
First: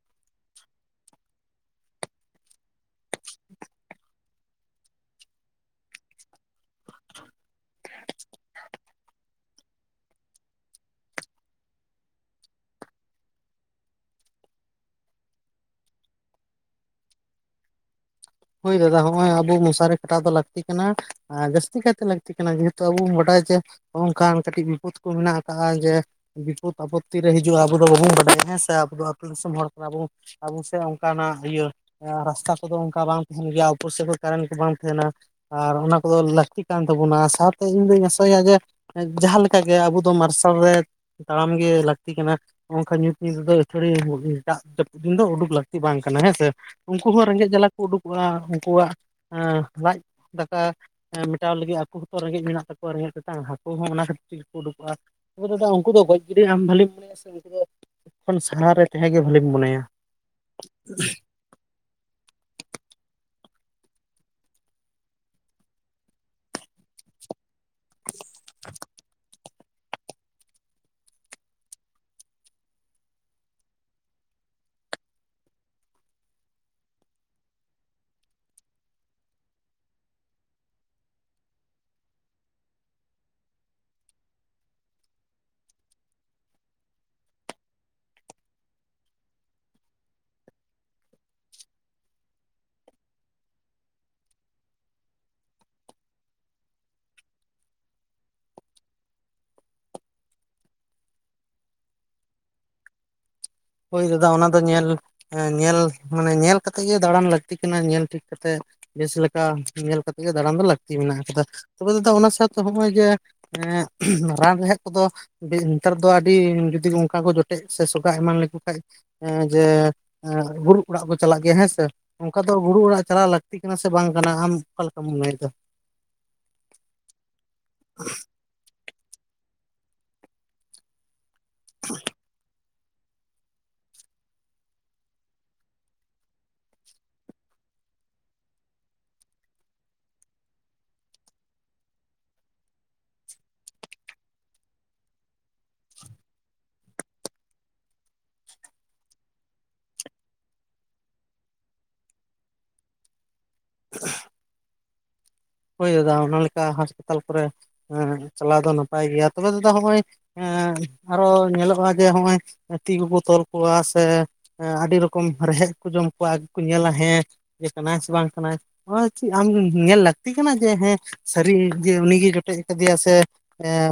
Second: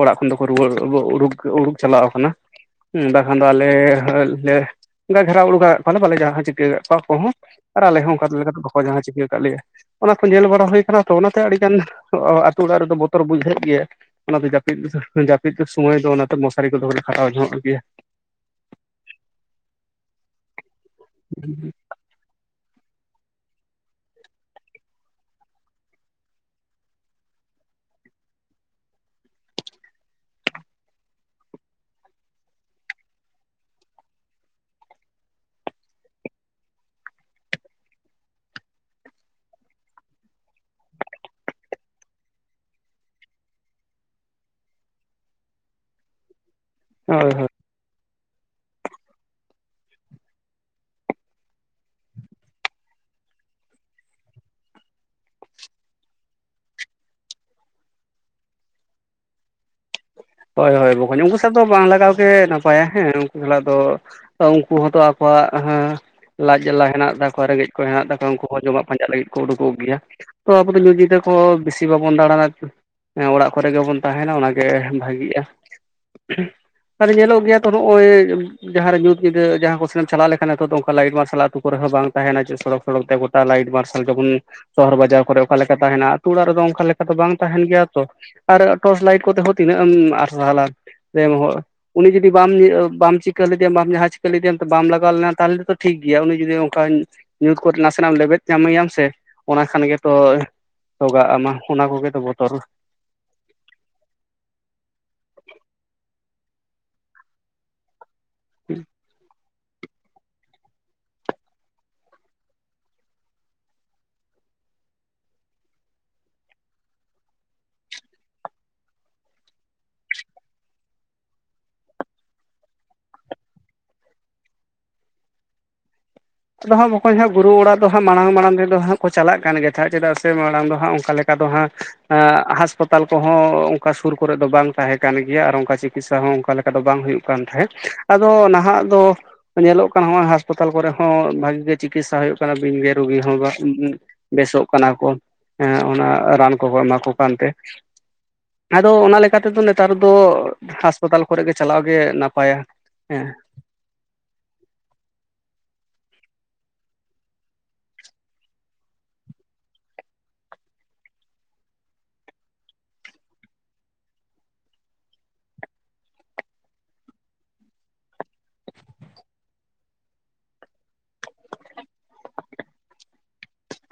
ᱚᱲᱟᱜ ᱠᱷᱚᱱ ᱫᱚᱠᱚ ᱨᱩᱣᱟᱹᱲ ᱩᱰᱩᱠ ᱪᱟᱞᱟᱣ ᱟᱠᱟᱱᱟ᱾ ᱦᱩᱸ ᱵᱟᱠᱷᱟᱱ ᱫᱚ ᱟᱞᱮ ᱞᱮ ᱚᱱᱠᱟ ᱜᱷᱮᱨᱟᱣᱵ [unintelligible] ᱵᱟᱞᱮ ᱡᱟᱦᱟᱸ ᱪᱤᱠᱟᱹ ᱠᱟᱜ ᱠᱚᱣᱟ ᱟᱠᱚ ᱦᱚᱸ ᱟᱨ ᱟᱞᱮ ᱦᱚᱸ ᱚᱱᱠᱟ ᱞᱮᱠᱟᱛᱮ ᱵᱟᱠᱚ ᱡᱟᱦᱟᱸ ᱪᱤᱠᱟᱹ ᱟᱠᱟᱫ ᱞᱮᱭᱟ᱾ ᱚᱱᱟ ᱠᱚ ᱧᱮᱞ ᱵᱟᱲᱟ ᱦᱩᱭ ᱟᱠᱟᱱᱟ ᱛᱚ ᱚᱱᱟᱛᱮ ᱟᱹᱰᱤ ᱜᱟᱱ ᱛᱩ ᱚᱲᱟᱜ ᱨᱮᱫᱚ ᱵᱚᱛᱚᱨ ᱵᱩᱡᱷᱟᱜ ᱜᱮᱭᱟ᱾ ᱚᱱᱟᱛᱮ ᱡᱟᱹᱯᱤᱫ ᱡᱟᱹᱯᱤᱫ ᱥᱚᱢᱚᱭ ᱫᱚ ᱚᱱᱟᱛᱮ ᱢᱚᱥᱟᱨᱤ ᱠᱚᱫᱚ ᱞᱮ ᱠᱷᱟᱴᱟᱣ ᱧᱚᱜᱚᱜ ᱜᱮᱭᱟ᱾ ᱦᱳᱭ ᱫᱟᱫᱟ ᱱᱚᱜᱼᱚᱭ ᱟᱵᱚ ᱢᱚᱥᱟᱨᱤ ᱠᱷᱟᱴᱟᱣ ᱫᱚ ᱞᱟᱹᱠᱛᱤ ᱠᱟᱱᱟ ᱟᱨ ᱡᱟᱹᱥᱛᱤ ᱠᱟᱭᱛᱮ ᱞᱟᱠ [unintelligible] ᱞᱟᱹᱠᱛᱤ ᱠᱟᱱᱟ ᱡᱮᱦᱮᱛᱩ ᱟᱵᱚ ᱵᱚᱱ ᱵᱟᱰᱟᱭ ᱡᱮᱚᱝᱠ ᱠᱟᱹᱴᱤᱡᱤᱯᱚᱫ ᱠᱚ ᱢᱮᱱᱟᱜ ᱟᱠᱟᱫᱼᱟ ᱡᱮ ᱵᱤᱯᱚᱫ ᱟᱯᱚᱛᱛᱤ ᱨᱮ ᱦᱤᱡᱩᱜᱼᱟ ᱟᱵᱚ ᱫᱚ ᱵᱟᱵᱚᱱ ᱵᱟᱰᱟᱭᱟ ᱦᱮᱸ ᱥᱮ ᱟᱵᱚ ᱟᱹᱛᱩ ᱫᱤᱥᱚᱢ ᱦᱚᱲ ᱠᱟᱱᱟ ᱵᱚᱱ ᱟᱵᱚ ᱥᱮᱮᱫ ᱚᱱᱠᱟᱱᱟᱜ ᱤᱭᱟᱹ ᱨᱟᱥᱛᱟ ᱠᱚᱫᱚ ᱚᱱᱠᱟ ᱵᱟᱝ ᱛᱟᱦᱮᱱ ᱜᱮᱭᱟ ᱩᱯᱚᱨ ᱥᱮᱠᱚᱚᱨ ᱠᱟᱨᱮᱱᱴ ᱠᱚ ᱵᱟᱝ ᱛᱟᱦᱮᱱᱟ ᱟᱨ ᱚᱱᱟ ᱠᱚᱫᱚ ᱞᱟᱹᱠᱛᱤ ᱠᱟᱱ ᱛᱟᱵᱚᱱᱟ ᱥᱟᱶᱛᱮ ᱤᱧ ᱫᱩᱧ ᱟᱥᱟᱭᱟ ᱡᱮ ᱡᱟᱦᱟᱸᱞᱮᱠᱟᱜᱮ ᱟᱵᱚ ᱫᱚ ᱢᱟᱨᱥᱟᱞ ᱨᱮ ᱛᱟᱲᱟᱢ ᱜᱮ ᱞᱟᱹᱠᱛᱤ ᱠᱟᱱᱟ ᱚᱱᱠᱟ ᱧᱩᱛ ᱧᱩᱛᱮᱫ ᱫᱚ ᱟᱛᱷᱟᱣᱲᱤ ᱫᱟᱜ ᱫᱤᱱ ᱫᱚ ᱩᱰᱩᱠ ᱞᱟᱹᱠᱛᱤ ᱵᱟᱝ ᱠᱟᱱᱟ ᱦᱮᱸ ᱥᱮ ᱩᱱᱠᱩ ᱦᱚᱸ ᱦᱳᱭ ᱦᱳᱭ ᱨᱮᱸᱜᱮᱡ ᱡᱟᱞᱟ ᱠᱚ ᱩᱰᱩᱠᱚᱜᱼᱟ ᱩᱱᱠᱩᱣᱟᱜ ᱞᱟᱡ ᱫᱟᱠᱟ ᱢᱮᱴᱟᱣ ᱞᱟᱹᱜᱤᱫ ᱟᱠᱚ ᱦᱚᱸᱛᱚ ᱨᱮᱸᱜᱮᱡ ᱢᱮᱱᱟᱜ ᱛᱟᱠᱚᱣᱟ ᱨᱮᱸᱜᱮᱡ ᱛᱮᱛᱟᱝ ᱦᱟᱹᱠᱩ ᱦᱚᱸ ᱚᱱᱟ ᱠᱷᱟᱹᱛᱤᱨ ᱩᱰᱩᱠᱚᱜᱼᱟ ᱳ ᱫᱟᱫᱟ ᱩᱱᱠᱩ ᱫᱚ ᱜᱚᱡ ᱜᱤᱰᱤ ᱟᱢ ᱵᱷᱟᱹᱞᱤᱢ ᱢᱚᱱᱮᱭᱟ ᱥᱮ ᱥᱮ ᱩᱱᱠᱩ ᱫᱚ ᱡᱚᱠᱷᱚᱱ ᱥᱟᱦᱟᱨ ᱨᱮ ᱛᱟᱦᱮᱸᱱ ᱜᱮ ᱵᱷᱟᱹᱞᱤᱢ ᱢᱚᱱᱮᱭᱟ᱾ ᱦᱳᱭ ᱦᱳᱭ ᱵᱚᱠᱚᱧ ᱩᱱᱠᱩ ᱮᱴᱟᱜ ᱫᱚ ᱵᱟᱝ ᱞᱟᱜᱟᱣ ᱜᱮ ᱱᱟᱯᱟᱭᱟ ᱦᱮᱸ ᱩᱱᱠᱩ ᱥᱟᱞᱟᱜ ᱫᱚ ᱩᱱᱠᱩ ᱦᱚᱸᱛᱚ ᱟᱠᱚᱣᱟᱜ ᱦᱮ ᱞᱟᱡ ᱡᱟᱞᱟ ᱦᱮᱱᱟᱜ ᱛᱟᱠᱚᱣᱟ ᱨᱮᱸᱜᱮᱡ ᱠᱚ ᱦᱮᱱᱟᱜ ᱛᱟᱠᱚᱣᱟ ᱩᱱᱠᱩ ᱦᱚᱸ ᱡᱚᱢᱟᱜ ᱯᱟᱸᱡᱟ ᱞᱟᱹᱜᱤᱫ ᱩᱰᱩᱠᱚᱜ ᱜᱮᱭᱟ ᱛᱚ ᱟᱵᱚ ᱫᱚᱡ ᱛᱟ ᱠᱚ ᱵᱮᱥᱤ ᱵᱟᱵᱚᱱ ᱫᱟᱬᱟᱱᱟ ᱚᱲᱟᱜ ᱠᱚᱨᱮ ᱜᱮᱵᱚᱱ ᱛᱟᱦᱮᱱᱟ ᱚᱱᱟᱜᱮ ᱵᱷᱟᱹᱜᱤᱜᱼᱟ᱾ ᱛᱟᱦᱚᱞᱮ ᱧᱮᱞᱚᱜ ᱜᱮᱭᱟ ᱛᱚ ᱱᱚᱜᱼᱚᱭ ᱡᱟᱦᱟᱸᱨᱮ ᱧᱩᱛ ᱧᱤᱫᱟᱹ ᱡᱟᱦᱟᱸ ᱠᱚ ᱥᱮᱫ ᱮᱢ ᱪᱟᱞᱟᱣ ᱞᱮᱠᱷᱟᱱ ᱱᱤᱛᱚᱜ ᱫᱚ ᱚᱱᱠᱟ ᱞᱟᱭᱤᱴ ᱢᱟᱨᱥᱟᱞ ᱟᱹᱛᱩ ᱠᱚᱨᱮ ᱦᱚᱸ ᱵᱟᱝ ᱛᱟᱦᱮᱱᱟ ᱪᱮᱫ ᱥᱚᱲᱚᱠ ᱥᱚᱲᱚᱠ ᱛᱮ ᱜᱚᱴᱟ ᱞᱟᱭᱤᱰ ᱢᱟᱨᱥᱟᱞ ᱡᱮᱢᱚᱱ ᱥᱚᱦᱚᱨ ᱵᱟᱡᱟᱨ ᱠᱚᱨᱮ ᱚᱠᱟ ᱞᱮᱠᱟ ᱛᱟᱦᱮᱱᱟ ᱟᱹᱛᱩ ᱚᱲᱟᱜ ᱨᱮᱫᱚ ᱚᱱᱠᱟ ᱞᱮᱠᱟ ᱫᱚ ᱵᱟᱝ ᱛᱟᱦᱮᱱ ᱜᱮᱭᱟ ᱛᱚ ᱟᱨ ᱴᱚᱨᱪ ᱞᱟᱭᱤᱴ ᱠᱚᱛᱮ ᱦᱚ ᱛᱤᱱᱟᱹᱜ ᱮᱢ ᱟᱨᱥᱟᱞᱟ ᱡᱮ ᱦᱚ ᱩᱱᱤ ᱡᱩᱫᱤ ᱵᱟᱢ ᱵᱟᱢ ᱪᱤᱠᱟᱹ ᱞᱮᱫᱮᱭᱟ ᱵᱟᱢ ᱡᱟᱦᱟᱸ ᱪᱤᱠᱟᱹ ᱞᱮᱫᱮ ᱵᱟᱢ ᱞᱟᱜᱟᱣ ᱞᱮᱱᱟ ᱛᱟᱦᱚᱞᱮ ᱛᱚ ᱴᱷᱤᱠ ᱜᱮᱭᱟ ᱩᱱᱤ ᱡᱩᱫᱤ ᱚᱱᱠᱟᱧ ᱧᱩᱛ ᱠᱚᱨᱮ ᱱᱟᱥᱮᱱᱟᱜ ᱮᱢ ᱞᱮᱵᱮᱫ ᱧᱟᱢᱮᱭᱟᱢ ᱥᱮ ᱚᱱᱟ ᱠᱷᱟᱱ ᱜᱮᱛᱚ ᱥᱚᱜᱟᱜ ᱟᱢᱟ ᱚᱱᱟ ᱠᱚᱜᱮ ᱛᱚ ᱵᱚᱛᱚᱨ ᱦᱩᱭ ᱫᱟ ᱚᱱᱟ ᱫᱚ ᱧᱮᱞ ᱧᱮᱞ ᱢᱟᱱᱮ ᱧᱮᱞ ᱠᱟᱛᱮ ᱜᱮ ᱫᱟᱬᱟᱱ ᱞᱟᱹᱠᱛᱤ ᱠᱟᱱᱟ ᱧᱮᱞ ᱴᱷᱤᱠ ᱠᱟᱛᱮ ᱵᱮᱥ ᱞᱮᱠᱟ ᱧᱮᱞ ᱠᱟᱛᱮ ᱫᱟᱬᱟᱱ ᱫᱚ ᱞᱟᱹᱠᱛᱤ ᱢᱮᱱᱟᱜ ᱟᱠᱟᱫᱟ ᱛᱚᱵᱮ ᱫᱟᱫᱟ ᱚᱱᱟ ᱥᱟᱶᱛᱮ ᱱᱚᱜᱼᱚᱭ ᱡᱮ ᱨᱟᱱ ᱨᱮᱦᱮᱫ ᱠᱚᱫᱚ ᱱᱮᱛᱟᱨ ᱫᱚ ᱟᱹᱰᱤ ᱡᱩᱫᱤ ᱚᱱᱠᱟ ᱠᱚ ᱡᱚᱴᱮᱫ ᱥᱮ ᱥᱚᱜᱟ ᱮᱢᱟᱱ ᱞᱮᱠᱚ ᱠᱷᱟᱱ ᱡᱮ ᱵᱩᱨᱩᱜ ᱚᱲᱟᱜ ᱠᱚ ᱪᱟᱞᱟᱜ ᱜᱮᱭᱟ ᱦᱮᱸ ᱥᱮ ᱚᱱᱠᱟ ᱫᱚ ᱜᱩᱨᱩ ᱚᱲᱟᱜ ᱪᱟᱞᱟᱣ ᱞᱟᱹᱠᱛᱤ ᱠᱟᱱᱟ ᱥᱮ ᱵᱟᱝ ᱠᱟᱱᱟ ᱟᱢ ᱚᱠᱟ ᱞᱮᱠᱟᱢ ᱢᱚᱱᱮᱭᱮᱫᱟ? ᱟᱫᱚ ᱦᱟᱸᱜ ᱵᱟᱠᱚᱧ ᱦᱟᱸᱜ ᱵᱩᱨᱩ ᱚᱲᱟᱜ ᱫᱚ ᱦᱟᱸᱜ ᱢᱟᱲᱟᱝ ᱢᱟᱲᱟᱝ ᱛᱮᱫᱚᱟᱸᱜ ᱠᱚ ᱪᱟᱞᱟᱜ ᱠᱟᱱ ᱜᱮᱭᱟ ᱛᱟᱦᱮᱸ ᱪᱮᱫᱟᱜ ᱥᱮ ᱢᱟᱲᱟᱝ ᱫᱚ ᱦᱟᱸᱜ ᱚᱱᱠᱟ ᱞᱮᱠᱟ ᱫᱚ ᱦᱟᱸᱜ ᱦᱟᱥᱯᱟᱛᱟᱞ ᱦᱟᱥᱯᱟᱛᱟᱞ ᱠᱚᱦᱚᱸ ᱚᱱᱠᱟ ᱥᱩᱨ ᱠᱚᱨᱮᱜ ᱫᱚ ᱵᱟᱝ ᱛᱟᱦᱮᱸ ᱠᱟᱱ ᱜᱮᱭᱟ ᱟᱨ ᱚᱱᱠᱟ ᱪᱤᱠᱤᱛᱥᱟ ᱦᱚᱸ ᱚᱱᱠᱟ ᱞᱮᱠᱟ ᱫᱚ ᱵᱟᱝ ᱦᱩᱭᱩᱜ ᱠᱟᱱ ᱛᱟᱦᱮᱸᱫ ᱟᱫᱚ ᱱᱟᱦᱟᱜ ᱫᱚ ᱧᱮᱞᱚᱜ ᱠᱟᱱᱟ ᱱᱚᱜ-ᱚᱭ ᱦᱟᱥᱯᱟᱛᱟᱞ ᱠᱚᱨᱮ ᱦᱚᱸ ᱵᱷᱟᱜᱤ ᱜᱮ ᱪᱤᱠᱤᱛᱥᱟ ᱦᱩᱭᱩᱜ ᱠᱟᱱᱟ ᱵᱤᱧ ᱜᱮ ᱨᱩᱜᱤ ᱦᱚᱸ ᱵᱮᱥᱚᱜ ᱠᱟᱱᱟ ᱠᱚ ᱦᱮᱸ ᱚᱱᱟ ᱨᱟᱱ ᱠᱚ ᱮᱢᱟ ᱠᱚ ᱠᱟᱱᱛᱮ ᱟᱫᱚ ᱚᱱᱟ ᱞᱮᱠᱟᱛᱮᱫᱚ ᱱᱮᱛᱟᱨ ᱫᱚ ᱦᱟᱥᱯᱟᱛᱟᱞ ᱠᱚᱨᱮ ᱜᱮ ᱪᱟᱞᱟᱜ ᱜᱮ ᱱᱟᱯᱟᱭᱟ᱾ ᱦᱮᱸ [inaudible] ᱦᱩᱭ ᱫᱟᱫᱟ ᱚᱱᱟ ᱞᱮᱠᱟ ᱦᱟᱸᱥᱯᱟᱛᱟᱞ ᱠᱚᱨᱮ ᱪᱟᱞᱟᱣ ᱫᱚ ᱱᱟᱯᱟᱭ ᱜᱮᱭᱟ ᱛᱚᱵᱮ ᱫᱟᱫᱟ ᱱᱚᱜ-ᱚᱭ ᱟᱨᱦᱚ ᱧᱮᱞᱚᱜ-ᱟ ᱡᱮ ᱦᱚᱜ-ᱚᱭ ᱛᱤ ᱠᱚᱠᱚ ᱛᱚᱞ ᱠᱚᱣᱟ ᱥᱮ ᱟᱹᱰᱤ ᱨᱚᱠᱚᱢ ᱨᱮᱦᱮᱫ ᱠᱚ ᱡᱚᱢ ᱠᱚᱣᱟ ᱟᱨ ᱠᱚ ᱧᱮᱞᱟ ᱦᱮᱸ ᱤᱭᱟᱹ ᱠᱟᱱᱟᱭ ᱥᱮ ᱵᱟᱝ ᱠᱟᱱᱟᱭ ᱪᱮᱫ ᱟᱢ ᱧᱮᱞ ᱞᱟᱹᱠᱛᱤ ᱠᱟᱱᱟ ᱡᱮ ᱦᱮᱸ ᱥᱟᱹᱨᱤ ᱡᱮ ᱩᱱᱤᱜᱨᱭ ᱡᱚᱴᱮᱡ ᱟᱠᱟᱫᱮᱭᱟ ᱥᱮ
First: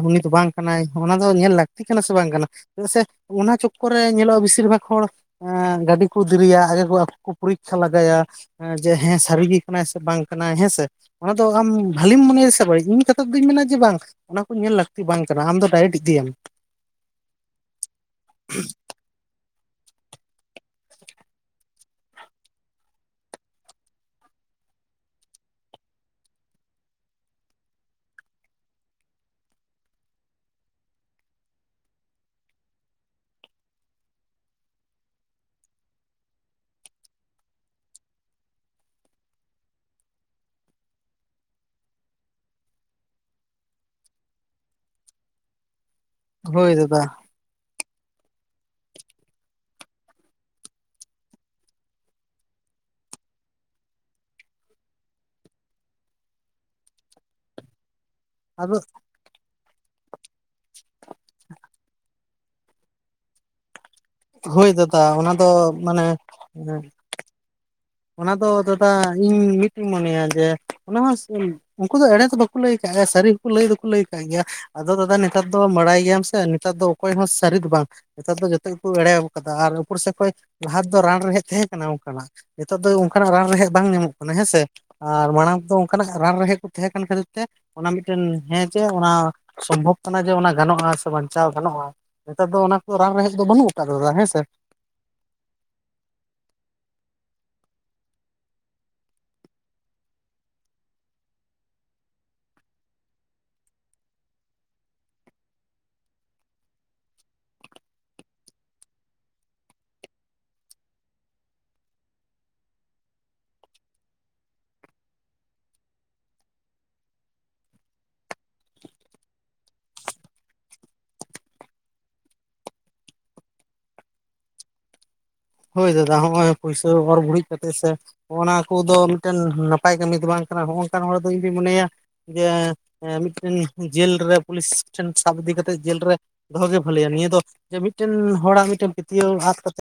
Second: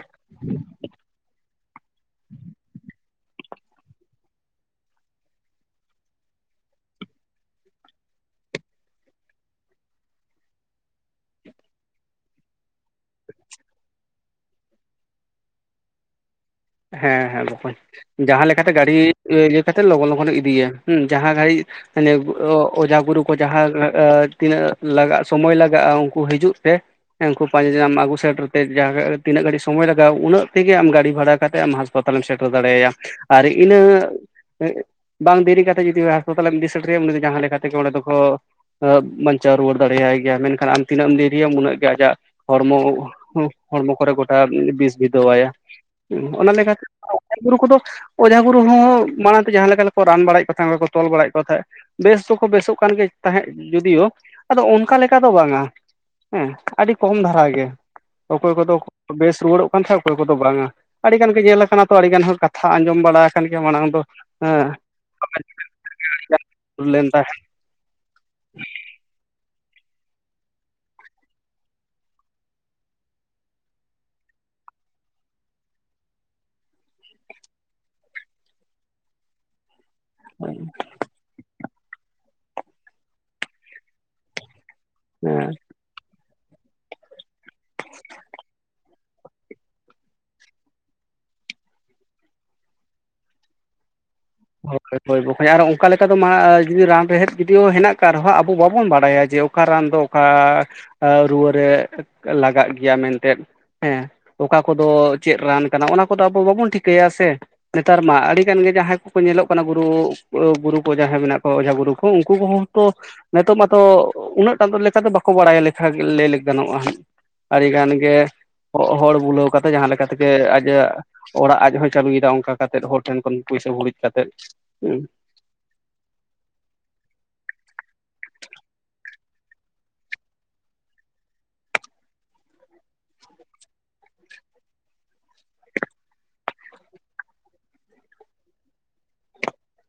ᱩᱱᱤ ᱫᱚ ᱵᱟᱝ ᱠᱟᱱᱟᱭ ᱚᱱᱟ ᱫᱚ ᱧᱮᱞ ᱞᱟᱹᱠᱛᱤ ᱠᱟᱱᱟ ᱥᱮ ᱵᱟᱝ ᱠᱟᱱᱟ ᱪᱮᱫᱟᱜ ᱥᱮ ᱚᱱᱟ ᱪᱚᱠᱚᱨ ᱨᱮ ᱧᱮᱞᱚᱜ-ᱟ ᱵᱮᱥᱤᱨ ᱵᱷᱟᱜᱽ ᱦᱚᱲ ᱜᱟᱹᱰᱤ ᱠᱚ ᱫᱮᱨᱤᱭᱟ ᱟᱠᱚ ᱠᱚ ᱯᱚᱨᱤᱠᱠᱷᱟ ᱞᱮᱟᱜᱟᱭᱟ᱾ ᱡᱮ ᱦᱮᱸ ᱥᱟᱹᱨᱤ ᱜᱮ ᱠᱟᱱᱟᱭ ᱥᱮ ᱵᱟᱝ ᱠᱟᱱᱟᱭ ᱦᱮᱸᱥᱮ᱾ ᱚᱱᱟ ᱫᱚ ᱟᱢ ᱵᱷᱟᱹᱞᱤᱢ ᱢᱚᱱᱮᱭᱟ ᱥᱮ ᱤᱧ ᱠᱟᱛᱷᱟ ᱫᱚᱩᱧ ᱢᱮᱱᱟ ᱡᱮ ᱵᱟᱝ ᱚᱱᱟ ᱠᱚ ᱧᱮᱞ ᱞᱟᱹᱠᱛᱤ ᱵᱟᱝ ᱠᱟᱱᱟ ᱟᱢ ᱫᱚ ᱰᱟᱭᱨᱮᱠᱴ ᱤᱫᱤᱭᱟᱢ ᱦᱮᱸ ᱦᱮᱸ ᱵᱚᱠᱚᱧ ᱡᱟᱦᱟᱸ ᱞᱮᱠᱟᱛᱮ ᱜᱟᱹᱲᱤ ᱤᱭᱟᱹ ᱠᱟᱛᱮ ᱞᱚᱜᱚᱱ ᱞᱚᱜᱚᱱ ᱞᱮ ᱤᱫᱤᱭᱮᱭᱟ ᱦᱮᱸ ᱡᱟᱦᱟᱸ ᱜᱟᱹᱲᱤ ᱢᱟᱱᱮ ᱚᱡᱷᱟ ᱜᱩᱨᱩ ᱠᱚ ᱡᱟᱦᱟᱸ ᱛᱤᱱᱟᱹᱜ ᱞᱟᱜᱟᱜ ᱥᱚᱢᱚᱭ ᱞᱟᱜᱟᱜ-ᱟ ᱩᱱᱠᱩ ᱦᱤᱡᱩᱜ ᱛᱮ ᱦᱮᱸ ᱩᱱᱠᱩ ᱯᱟᱸᱡᱟ ᱧᱟᱢ ᱟᱹᱜᱩ ᱥᱮᱴᱮᱨ ᱛᱮ ᱡᱟᱜᱮ ᱡᱟᱦᱟᱸ ᱛᱤᱱᱟᱹᱜ ᱜᱷᱟᱲᱤᱡ ᱥᱚᱢᱚᱭ ᱞᱟᱜᱟᱜ- ᱩᱱᱟᱹᱜ ᱛᱮᱜᱮ ᱜᱟᱹᱰᱤ ᱵᱷᱟᱲᱟ ᱠᱟᱛᱮ ᱟᱢ ᱦᱟᱸᱥᱯᱟᱛᱟᱞᱮ ᱮᱢ ᱥᱮᱴᱮᱨ ᱫᱟᱲᱮᱭᱟᱭᱟ ᱟᱨ ᱤᱱᱟᱹ ᱵᱟᱝ ᱫᱮᱨᱤ ᱠᱟᱛᱮᱫ ᱡᱩᱫᱤ ᱦᱟᱥᱯᱟᱛᱟᱞᱮ ᱮᱢ ᱤᱫᱤ ᱥᱮᱴᱮᱨᱮᱭᱟ ᱩᱱᱤ ᱫᱚ ᱡᱟᱦᱟᱸ ᱞᱮᱠᱟ ᱛᱮᱜᱮ ᱚᱸᱰᱮ ᱫᱚᱠᱚ ᱵᱟᱧᱪᱟᱣ ᱨᱩᱣᱟᱹᱲ ᱫᱟᱲᱮᱭᱟᱭ ᱜᱮᱭᱟ ᱢᱮᱱᱠᱷᱟᱱ ᱟᱢ ᱛᱤᱱᱟᱹᱜ ᱮᱢ ᱫᱮᱨᱤᱭᱟᱢ ᱩᱱᱟᱹᱜ ᱜᱮ ᱟᱡᱟᱜ ᱦᱚᱲᱢᱚ ᱦᱚᱲᱢᱚ ᱠᱚᱨᱮ ᱜᱚᱴᱟ ᱵᱤᱥ ᱵᱤᱫᱟᱹᱣᱟᱭ ᱚᱱᱟ ᱦᱳᱭ ᱞᱮᱠᱟᱛᱮ ᱫᱟᱫᱟ ᱜᱩᱨᱩ ᱠᱚᱫᱚ ᱚᱡᱷᱟ ᱜᱩᱨᱩ ᱦᱚᱸ ᱢᱟᱲᱟᱝ ᱛᱮ ᱡᱟᱦᱟᱸ ᱞᱮᱠᱟᱠᱚ ᱨᱟᱱ ᱵᱟᱲᱟᱭᱮᱫ ᱠᱚ ᱛᱟᱦᱮᱸᱫ ᱠᱚ ᱛᱚᱞ ᱵᱟᱲᱟᱭᱮᱫ ᱠᱚ ᱛᱟᱦᱮᱸᱫ ᱵᱮᱥ ᱫᱚᱠᱚ ᱵᱮᱥᱚᱜ ᱠᱟᱱ ᱜᱮ ᱛᱟᱦᱮᱸᱫ ᱡᱩᱫᱤᱭᱳ ᱟᱫᱚ ᱚᱱᱠᱟ ᱞᱮᱠᱟ ᱫᱚ ᱵᱟᱝᱟ ᱦᱮᱸ ᱟᱹᱰᱤ ᱠᱚᱢ ᱫᱷᱟᱨᱟ ᱜᱮ ᱚᱠᱚᱭ ᱠᱚᱫᱚ ᱟᱫᱚ ᱵᱮᱥ ᱨᱩᱣᱟᱹᱲᱚᱜ ᱠᱟᱱ ᱛᱟᱦᱮᱸᱫ ᱚᱠᱚᱭ ᱠᱚᱫᱚ ᱵᱟᱝᱟ ᱟᱹᱰᱤ ᱜᱟᱱ ᱜᱮ ᱧᱮᱞ ᱟᱠᱟᱱᱟ ᱛᱚ ᱟᱹᱰᱤ ᱜᱟᱱ ᱦᱚᱲ ᱠᱟᱛᱷᱟ ᱟᱸᱡᱚᱢ ᱵᱟᱲᱟ ᱟᱠᱟᱱ ᱜᱮᱭᱟ ᱢᱟᱲᱟᱝ ᱫᱚ ᱦᱳᱭ ᱦᱮᱸ ᱫᱟᱫᱟ ᱚᱱᱟ ᱫᱚ ᱢᱟᱱᱮ [unintelligible] ᱚᱱᱟ ᱫᱚ ᱫᱟᱫᱟ ᱤᱧ ᱢᱤᱫᱴᱤᱧ ᱢᱚᱱᱮᱭᱟ ᱡᱮ ᱚᱱᱟ ᱦᱚᱸ ᱩᱱᱠᱩ ᱫᱚ ᱮᱲᱮ ᱫᱚ ᱵᱟᱠᱚ ᱞᱟᱹᱭ ᱟᱠᱟᱫ ᱜᱮᱭᱟ ᱥᱟᱹᱨᱤ ᱦᱚᱸᱠᱚ ᱞᱟᱹᱭ ᱫᱚᱠᱚ ᱞᱟᱹᱭ ᱟᱠᱟᱫ ᱜᱮᱭᱟ ᱟᱫᱚ ᱫᱟᱫᱟ ᱱᱮᱛᱟᱨ ᱫᱚ ᱵᱟᱲᱟᱭ ᱜᱮᱭᱟᱢ ᱥᱮ ᱱᱮᱛᱟᱨ ᱫᱚ ᱚᱠᱚᱭ ᱦᱚᱸ ᱥᱟᱹᱨᱤ ᱫᱚ ᱵᱟᱝ ᱱᱮᱛᱟᱨ ᱫᱚ ᱡᱚᱛᱚ ᱮᱲᱮ ᱟᱠᱟᱫᱟ ᱟᱨ ᱩᱯᱚᱨᱥᱮᱫ ᱠᱷᱚᱱ ᱞᱟᱦᱟ ᱫᱚ ᱨᱟᱱ ᱨᱮᱦᱮᱡ ᱛᱟᱦᱮᱸ ᱠᱟᱱᱟ ᱚᱱᱠᱟᱱᱟᱜ ᱱᱤᱛᱚᱜ ᱫᱚ ᱚᱱᱠᱟᱱᱟᱜ ᱨᱟᱱ ᱨᱮᱦᱮᱫ ᱵᱟᱝ ᱧᱟᱢᱚᱜ ᱠᱟᱱᱟ ᱦᱮᱸᱥᱮ ᱟᱨ ᱢᱟᱲᱟᱝ ᱫᱚ ᱚᱱᱠᱟᱱᱟᱜ ᱨᱟᱱ ᱨᱮᱦᱮᱫ ᱠᱚ ᱛᱟᱦᱮᱸ ᱠᱟᱱ ᱠᱷᱟᱹᱛᱤᱨ ᱚᱱᱟ ᱢᱤᱫᱴᱮᱱ ᱦᱮᱸ ᱡᱮ ᱚᱱᱟ ᱥᱚᱢᱵᱷᱚᱵ ᱠᱟᱱᱟ ᱡᱮ ᱜᱟᱱᱚᱜᱼᱟ ᱥᱮ ᱵᱟᱧᱪᱟᱣ ᱜᱟᱱᱚᱜᱼᱟ ᱱᱮᱛᱟᱨ ᱫᱚ ᱚᱱᱟ ᱠᱚᱫᱚ ᱨᱟᱱ ᱨᱮᱦᱮᱫ ᱫᱚ ᱵᱟᱹᱱᱩᱜ ᱟᱠᱟᱫ ᱫᱟᱫᱟ ᱦᱮᱸ ᱥᱮ ᱦᱳᱭᱳᱭ ᱵᱚᱠᱚᱧ ᱟᱨ ᱚᱱᱠᱟ ᱞᱮᱠᱟ ᱫᱚ ᱡᱩᱫᱤ ᱨᱟᱱ ᱨᱮᱦᱮᱫ ᱡᱩᱫᱤ ᱦᱮᱱᱟᱜ ᱟᱠᱟᱫ ᱨᱮᱦᱚᱸ ᱟᱵᱚ ᱵᱟᱵᱚᱱ ᱵᱟᱲᱟᱭᱟ ᱡᱮ ᱚᱠᱟ ᱨᱟᱱ ᱫᱚ ᱚᱠᱟ ᱨᱩᱣᱟᱹᱨ ᱨᱮ ᱞᱟᱜᱟᱜ ᱜᱮᱭᱟ ᱢᱮᱱᱛᱮᱫ ᱦᱮᱸ ᱚᱠᱟ ᱠᱚᱫᱚ ᱪᱮᱫ ᱨᱟᱱ ᱠᱟᱱᱟ ᱚᱱᱟ ᱠᱚᱫᱚ ᱟᱵᱚ ᱵᱟᱵᱚᱱ ᱴᱷᱤᱠᱟᱹᱭᱟ ᱥᱮ ᱱᱮᱛᱟᱨ ᱢᱟ ᱟᱹᱰᱤ ᱜᱟᱱ ᱜᱮ ᱡᱟᱦᱟᱸᱭ ᱠᱚ ᱠᱚ ᱧᱮᱞᱚᱜ ᱠᱟᱱᱟ ᱜᱩᱨᱩ ᱜᱩᱨᱩ ᱠᱚ ᱡᱟᱦᱟᱸᱭ ᱢᱮᱱᱟᱜ ᱠᱚᱣᱟ ᱚᱡᱷᱟ ᱜᱩᱨᱩ ᱠᱚ ᱩᱱᱠᱩ ᱠᱚᱦᱚᱸ ᱛᱚ ᱱᱤᱛᱚᱜ ᱢᱟᱛᱚ ᱩᱱᱟᱹᱜ ᱴᱟᱜ ᱫᱚ ᱞᱮᱠᱟ ᱫᱚ ᱵᱟᱠᱚ ᱵᱟᱲᱟᱭᱟ ᱞᱮᱠ ᱞᱟᱹᱭ ᱞᱮ ᱜᱟᱱᱚᱜ-ᱟ ᱦᱟᱸᱜ ᱟᱹᱰᱤ ᱜᱟᱱ ᱜᱮ ᱦᱚᱲ ᱵᱩᱞᱟᱹᱣ ᱠᱟᱛᱮ ᱡᱟᱦᱟᱸ ᱛᱮᱜᱮ ᱟᱡᱟᱜ ᱚᱲᱟᱜ ᱟᱡ ᱦᱚᱸᱭ ᱪᱟᱹᱞᱩᱭᱮᱫᱟ ᱚᱱᱠᱟ ᱠᱟᱛᱮᱫ ᱦᱚᱲ ᱴᱷᱮᱱ ᱠᱷᱚᱱ ᱯᱩᱭᱥᱟ ᱵᱷᱩᱨᱤᱡ ᱠᱟᱛᱮᱫ ᱦᱮᱸ ᱦᱳᱭ ᱫᱟᱫᱟ ᱦᱚᱸᱜ-ᱚᱭ ᱯᱩᱭᱥᱟᱹ ᱚᱨ ᱵᱷᱲᱤᱡ ᱠᱟᱛᱮ ᱥᱮ ᱦᱚᱱᱟ ᱚᱱᱟ ᱠᱚᱫᱚ ᱢᱤᱫᱴᱮᱱ ᱱᱟᱯᱟᱭ ᱠᱟᱹᱢᱤ ᱫᱚ ᱵᱟᱝ ᱠᱟᱱᱟ ᱱᱚᱝᱠᱟᱱ ᱦᱚᱲ ᱫᱚ ᱤᱧᱫᱩᱧ ᱢᱚᱱᱮᱭᱟ ᱡᱮ ᱢᱤᱫᱴᱮᱱ ᱡᱮᱞ ᱨᱮ ᱯᱩᱞᱤᱥ ᱴᱷᱮᱱ ᱥᱟᱵ ᱤᱫᱤ ᱠᱟᱛᱮᱫ ᱡᱮᱞ ᱨᱮ ᱫᱚᱦᱚᱜᱮ ᱵᱷᱟᱹᱞᱭᱟ ᱱᱤᱭᱟᱹ ᱫᱚ ᱡᱮ ᱢᱤᱫᱴᱮᱱ ᱦᱚᱲᱟᱜ ᱢᱤᱫᱴᱮᱱ ᱯᱟᱹᱛᱭᱟᱹᱣ ᱟᱫ ᱠᱟᱛᱮ